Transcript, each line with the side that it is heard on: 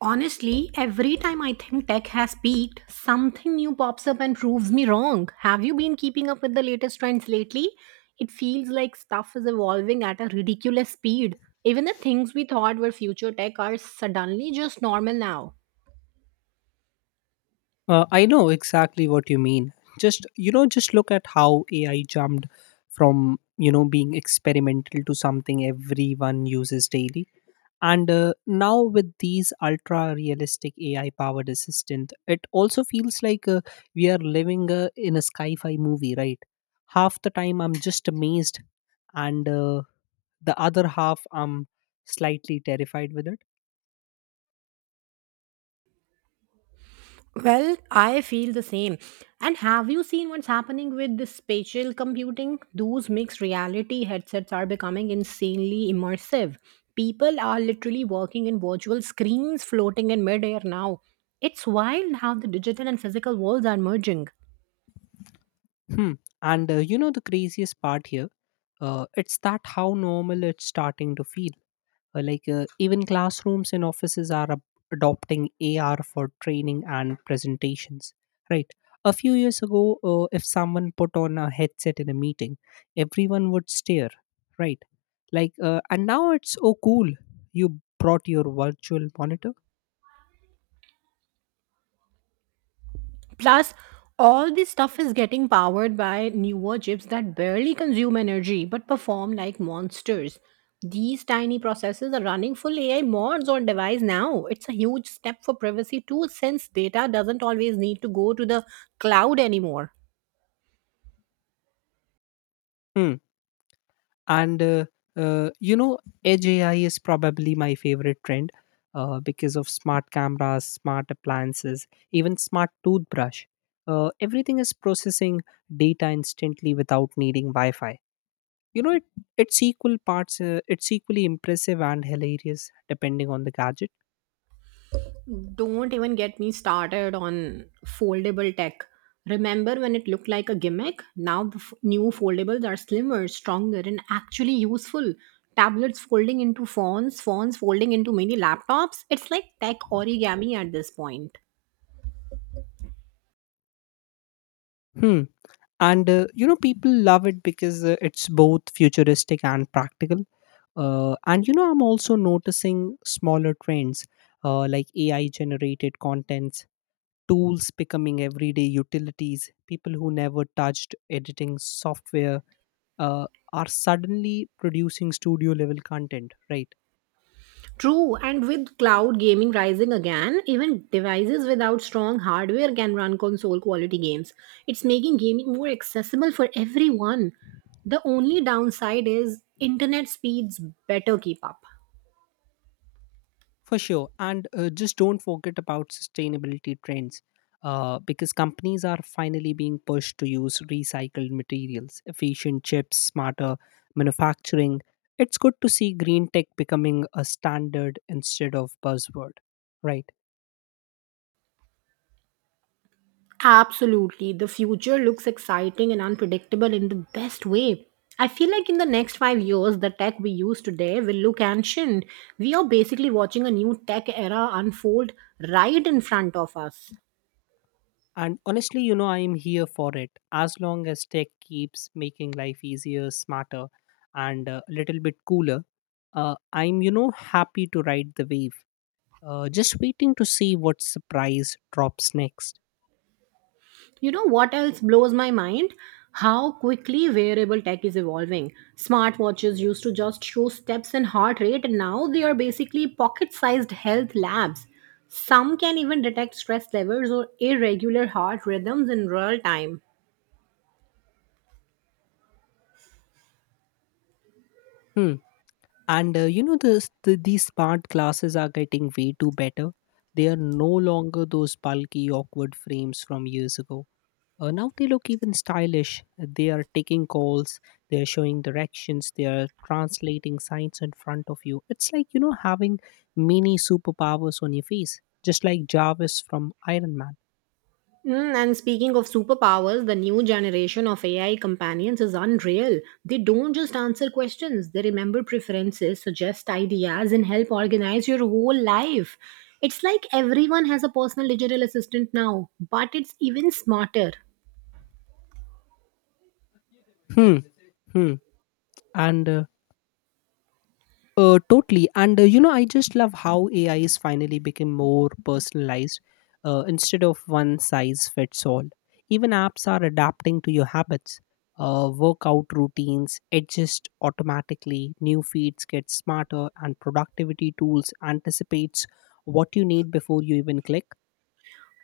right: Honestly, every time I think tech has peaked, something new pops up and proves me wrong. Have you been keeping up with the latest trends lately? It feels like stuff is evolving at a ridiculous speed. Even the things we thought were future tech are suddenly just normal now.
left: I know exactly what you mean. Just look at how AI jumped from being experimental to something everyone uses daily. And Now with these ultra realistic AI powered assistant, it also feels like we are living in a sci-fi movie, right? Half the time I'm just amazed, and the other half I'm slightly terrified with it.
right: Well, I feel the same. And have you seen what's happening with the spatial computing? Those mixed reality headsets are becoming insanely immersive. People are literally working in virtual screens floating in midair now. It's wild how the digital and physical worlds are merging.
left: Hmm. And you know the craziest part here, it's that how normal it's starting to feel. Even classrooms and offices are adopting AR for training and presentations. Right. A few years ago, if someone put on a headset in a meeting, everyone would stare. Right. And now it's, oh cool, you brought your virtual monitor.
right: Plus, all this stuff is getting powered by newer chips that barely consume energy but perform like monsters. These tiny processors are running full AI mods on device now. It's a huge step for privacy too, since data doesn't always need to go to the cloud anymore.
left: Hmm. and you know Edge AI is probably my favorite trend because of smart cameras, smart appliances, even smart toothbrush. Everything is processing data instantly without needing wi-fi. You know it, it's equal parts, it's equally impressive and hilarious depending on the gadget.
right: Don't even get me started on foldable tech. Remember when it looked like a gimmick? Now the new foldables are slimmer, stronger, and actually useful. Tablets folding into phones, phones folding into mini laptops. It's like tech origami at this point.
left: Hmm and you know people love it because it's both futuristic and practical. And you know I'm also noticing smaller trends, like AI generated contents tools becoming everyday utilities. People who never touched editing software uh, are suddenly producing studio level content, right?
right: True, and with cloud gaming rising again, even devices without strong hardware can run console quality games. It's making gaming more accessible for everyone. The only downside is internet speeds better keep up.
left: For sure. And Just don't forget about sustainability trends because companies are finally being pushed to use recycled materials, efficient chips, smarter manufacturing. It's good to see green tech becoming a standard instead of buzzword, right?
right: Absolutely, the future looks exciting and unpredictable in the best way. I feel like in the next 5 years, the tech we use today will look ancient. We are basically watching a new tech era unfold right in front of us.
left: And honestly, you know, I am here for it. As long as tech keeps making life easier, smarter, and a little bit cooler, I'm, you know, happy to ride the wave. Just waiting to see what surprise drops next.
right: You know what else blows my mind? How quickly wearable tech is evolving. Smartwatches used to just show steps and heart rate, and now they are basically pocket sized health labs. Some can even detect stress levels or irregular heart rhythms in real time.
left: Hmm. And you know, the, these smart glasses are getting way too better. They are no longer those bulky, awkward frames from years ago. Now they look even stylish. They are taking calls, they are showing directions, they are translating signs in front of you. It's like, you know, having mini superpowers on your face, just like Jarvis from Iron Man.
right: Mm, and speaking of superpowers, the new generation of AI companions is unreal. They don't just answer questions, they remember preferences, suggest ideas, and help organize your whole life. It's like everyone has a personal digital assistant now, but it's even smarter.
left: Hmm. Hmm. And Totally. I just love how AI is finally become more personalized instead of one size fits all. Even apps are adapting to your habits, workout routines adjust automatically, new feeds get smarter, and productivity tools anticipates what you need before you even click.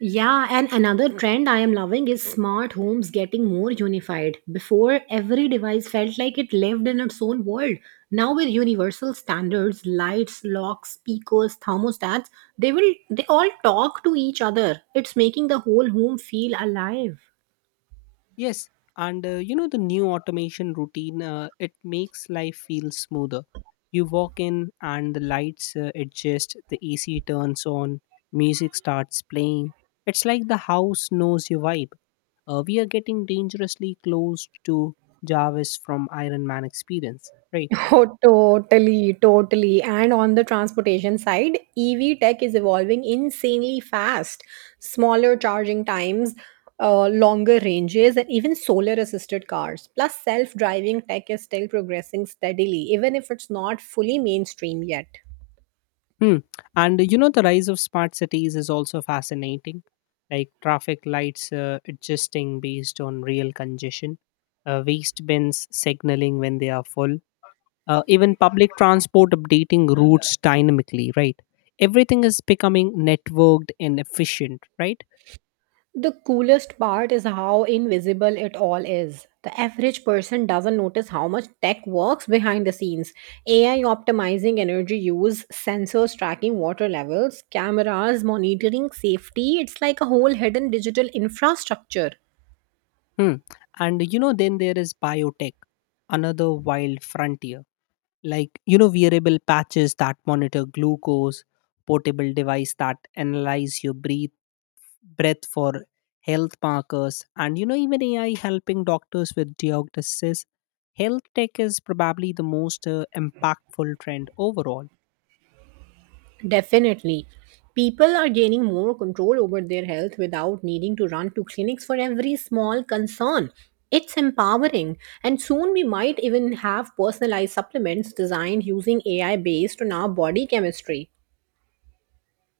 right: Yeah, and another trend I am loving is smart homes getting more unified. Before, every device felt like it lived in its own world. Now, with universal standards, lights, locks, speakers, thermostats, they all talk to each other. It's making the whole home feel alive.
left: Yes, and you know the new automation routine, it makes life feel smoother. You walk in and the lights adjust, the AC turns on, music starts playing. It's like the house knows your vibe. We are getting dangerously close to Jarvis from Iron Man experience, right?
right: Oh, totally, totally. And on the transportation side, EV tech is evolving insanely fast. Smaller charging times, longer ranges, and even solar assisted cars. Plus, self driving tech is still progressing steadily, even if it's not fully mainstream yet.
left: Hmm. And you know, the rise of smart cities is also fascinating, like traffic lights adjusting based on real congestion, waste bins signaling when they are full, even public transport updating routes dynamically, right? Everything is becoming networked and efficient, right?
right: The coolest part is how invisible it all is. The average person doesn't notice how much tech works behind the scenes. AI optimizing energy use, sensors tracking water levels, cameras monitoring safety. It's like a whole hidden digital infrastructure.
left: Hmm. And you know, then there is biotech, another wild frontier. Like, you know, wearable patches that monitor glucose, portable device that analyze your breath for health markers, and you know, even AI helping doctors with diagnosis. Health tech is probably the most impactful trend overall.
right: Definitely. People are gaining more control over their health without needing to run to clinics for every small concern. It's empowering, and soon we might even have personalized supplements designed using AI based on our body chemistry.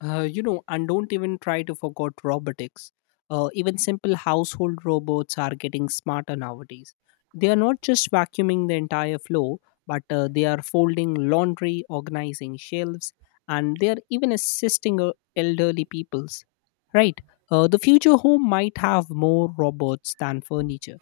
left: And don't even try to forget robotics. Even simple household robots are getting smarter nowadays. They are not just vacuuming the entire floor, but they are folding laundry, organizing shelves, and they are even assisting elderly peoples. Right? The future home might have more robots than furniture.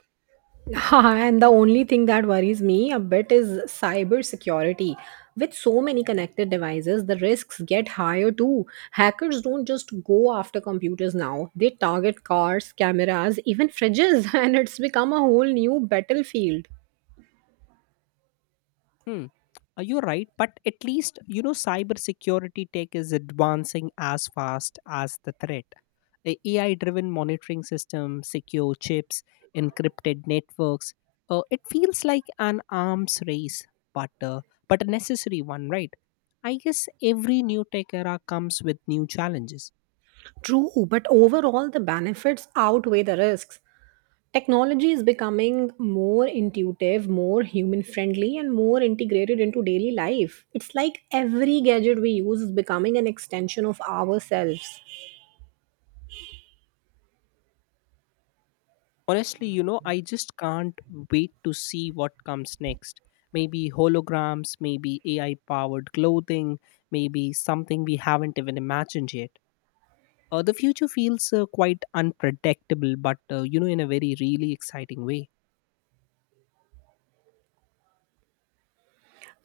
right: Ha, and the only thing that worries me a bit is cybersecurity. With so many connected devices, the risks get higher too. Hackers don't just go after computers now, they target cars, cameras, even fridges, and it's become a whole new battlefield.
left: Hmm. You're right, but at least you know cybersecurity tech is advancing as fast as the threat. AI-driven monitoring system, secure chips, encrypted networks. It feels like an arms race, but uh, but a necessary one, right? I guess every new tech era comes with new challenges.
right: True, but overall, the benefits outweigh the risks. Technology is becoming more intuitive, more human friendly, and more integrated into daily life. It's like every gadget we use is becoming an extension of ourselves.
left: Honestly, you know, I just can't wait to see what comes next. Maybe holograms, maybe AI powered clothing, maybe something we haven't even imagined yet. The future feels quite unpredictable, but in a very really exciting way.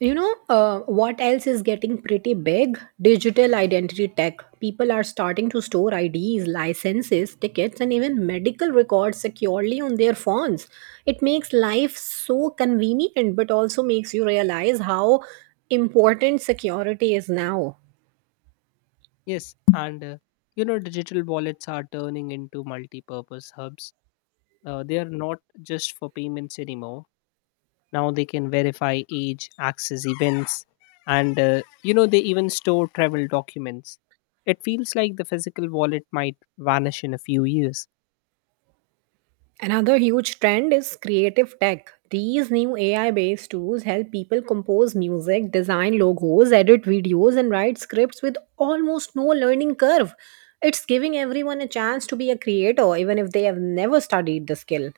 right: What else is getting pretty big? Digital identity tech. People are starting to store IDs, licenses, tickets, and even medical records securely on their phones. It makes life so convenient, but also makes you realize how important security is now.
left: Yes, and you know digital wallets are turning into multi-purpose hubs. They are not just for payments anymore. Now they can verify age, access events, and you know they even store travel documents. It feels like the physical wallet might vanish in a few years.
right: Another huge trend is creative tech. These new AI based tools help people compose music, design logos, edit videos, and write scripts with almost no learning curve. It's giving everyone a chance to be a creator, even if they have never studied the skill.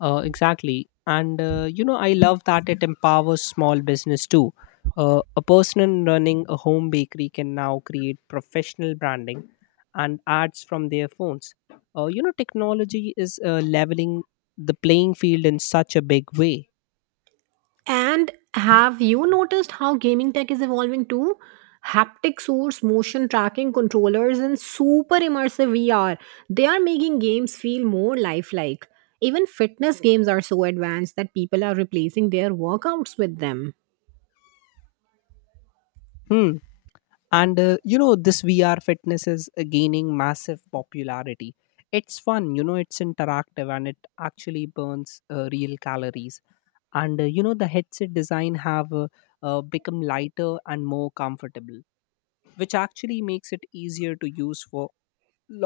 left: Exactly. and you know I love that it empowers small business too. A person running a home bakery can now create professional branding and ads from their phones. Technology is leveling the playing field in such a big way.
right: And have you noticed how gaming tech is evolving too? Haptic source, motion tracking controllers, and super immersive VR. They are making games feel more lifelike. Even fitness games are so advanced that people are replacing their workouts with them.
left: Hmm and you know this VR fitness is gaining massive popularity. It's fun, you know, it's interactive, and it actually burns real calories. And you know the headset design have become lighter and more comfortable, which actually makes it easier to use for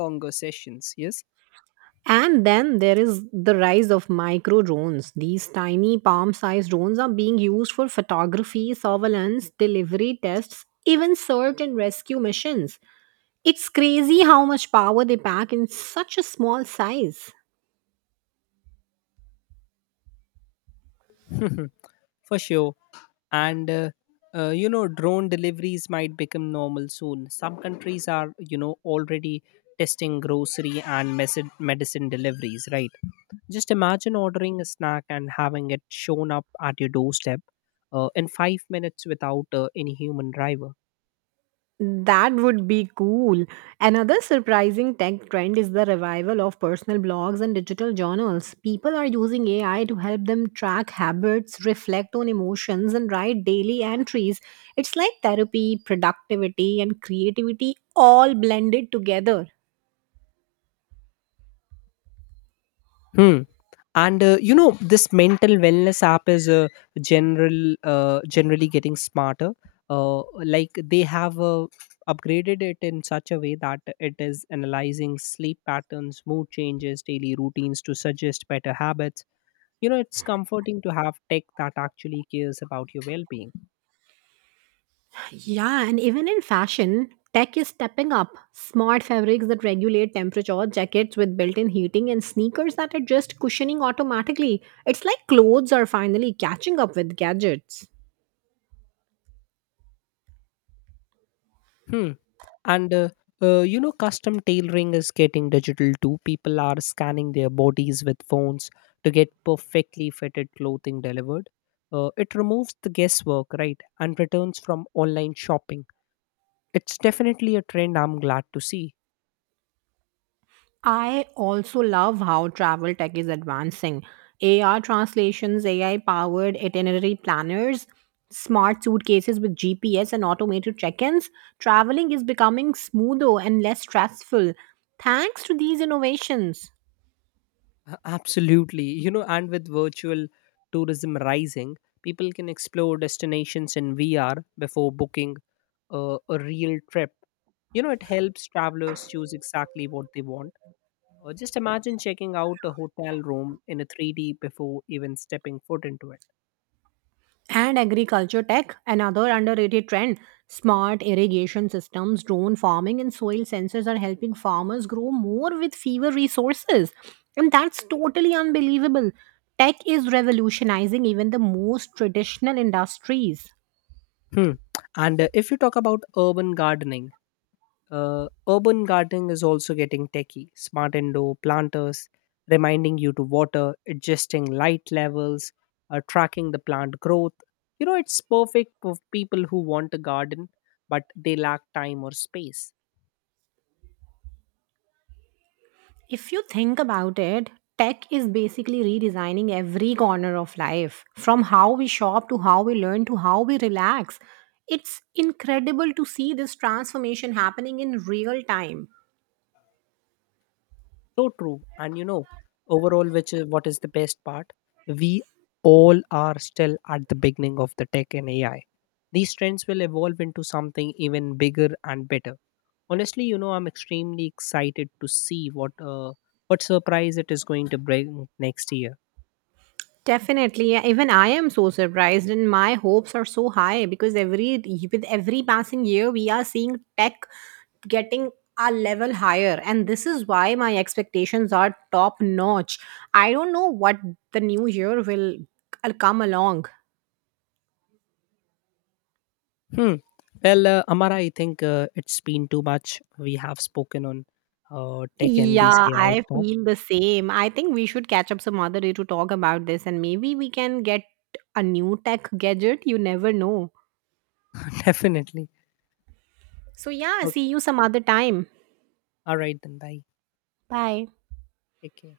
left: longer sessions. Yes.
right: And then there is the rise of micro drones. These tiny palm sized drones are being used for photography, surveillance, delivery tests, even search and rescue missions. It's crazy how much power they pack in such a small size.
left: For sure. and you know drone deliveries might become normal soon. Some countries are, you know, already testing grocery and medicine deliveries, right? Just imagine ordering a snack and having it shown up at your doorstep in 5 minutes without any human driver.
right: That would be cool. Another surprising tech trend is the revival of personal blogs and digital journals. People are using AI to help them track habits, reflect on emotions, and write daily entries. It's like therapy, productivity, and creativity all blended together.
left: Hmm. This mental wellness app is generally getting smarter. Like they have upgraded it in such a way that it is analyzing sleep patterns, mood changes, daily routines to suggest better habits. You know, it's comforting to have tech that actually cares about your well-being.
right: Yeah, and even in fashion, tech is stepping up. Smart fabrics that regulate temperature, jackets with built in heating, and sneakers that adjust cushioning automatically. It's like clothes are finally catching up with gadgets.
left: Hmm. And uh, Custom tailoring is getting digital too. People are scanning their bodies with phones to get perfectly fitted clothing delivered. It removes the guesswork, right, and returns from online shopping. It's definitely a trend I'm glad to see.
right: I also love how travel tech is advancing. AR translations, AI powered itinerary planners, smart suitcases with GPS and automated check ins. Traveling is becoming smoother and less stressful thanks to these innovations.
left: Absolutely. You know, and with virtual tourism rising, people can explore destinations in VR before booking a real trip. You know, it helps travelers choose exactly what they want. Just imagine checking out a hotel room in a 3D before even stepping foot into it.
right: And agriculture tech, another underrated trend. Smart irrigation systems, drone farming, and soil sensors are helping farmers grow more with fewer resources. And that's totally unbelievable. Tech is revolutionizing even the most traditional industries.
left: Hmm. And If you talk about urban gardening is also getting techie. Smart indoor planters, reminding you to water, adjusting light levels, tracking the plant growth. You know, it's perfect for people who want a garden, but they lack time or space.
right: If you think about it, tech is basically redesigning every corner of life from how we shop to how we learn to how we relax. It's incredible to see this transformation happening in real time.
left: So true. And you know, overall, which is what is the best part? We all are still at the beginning of the tech and AI. These trends will evolve into something even bigger and better. Honestly, you know, I'm extremely excited to see what surprise it is going to bring next year.
right: Definitely. Yeah, even I am so surprised, and my hopes are so high because every with every passing year, we are seeing tech getting a level higher, and this is why my expectations are top notch. I don't know what the new year will come along.
left: Hmm. Well, Amara, I think it's been too much. We have spoken on tech and
right: Yeah,
left: these AI
right: I
left: stuff.
right: feel the same. I think we should catch up some other day to talk about this, and maybe we can get a new tech gadget. You never know.
left: Definitely.
right: So, yeah, see
left: Okay.
right: you some other time.
left: All right, then. Bye.
right: Bye.
left: Take care.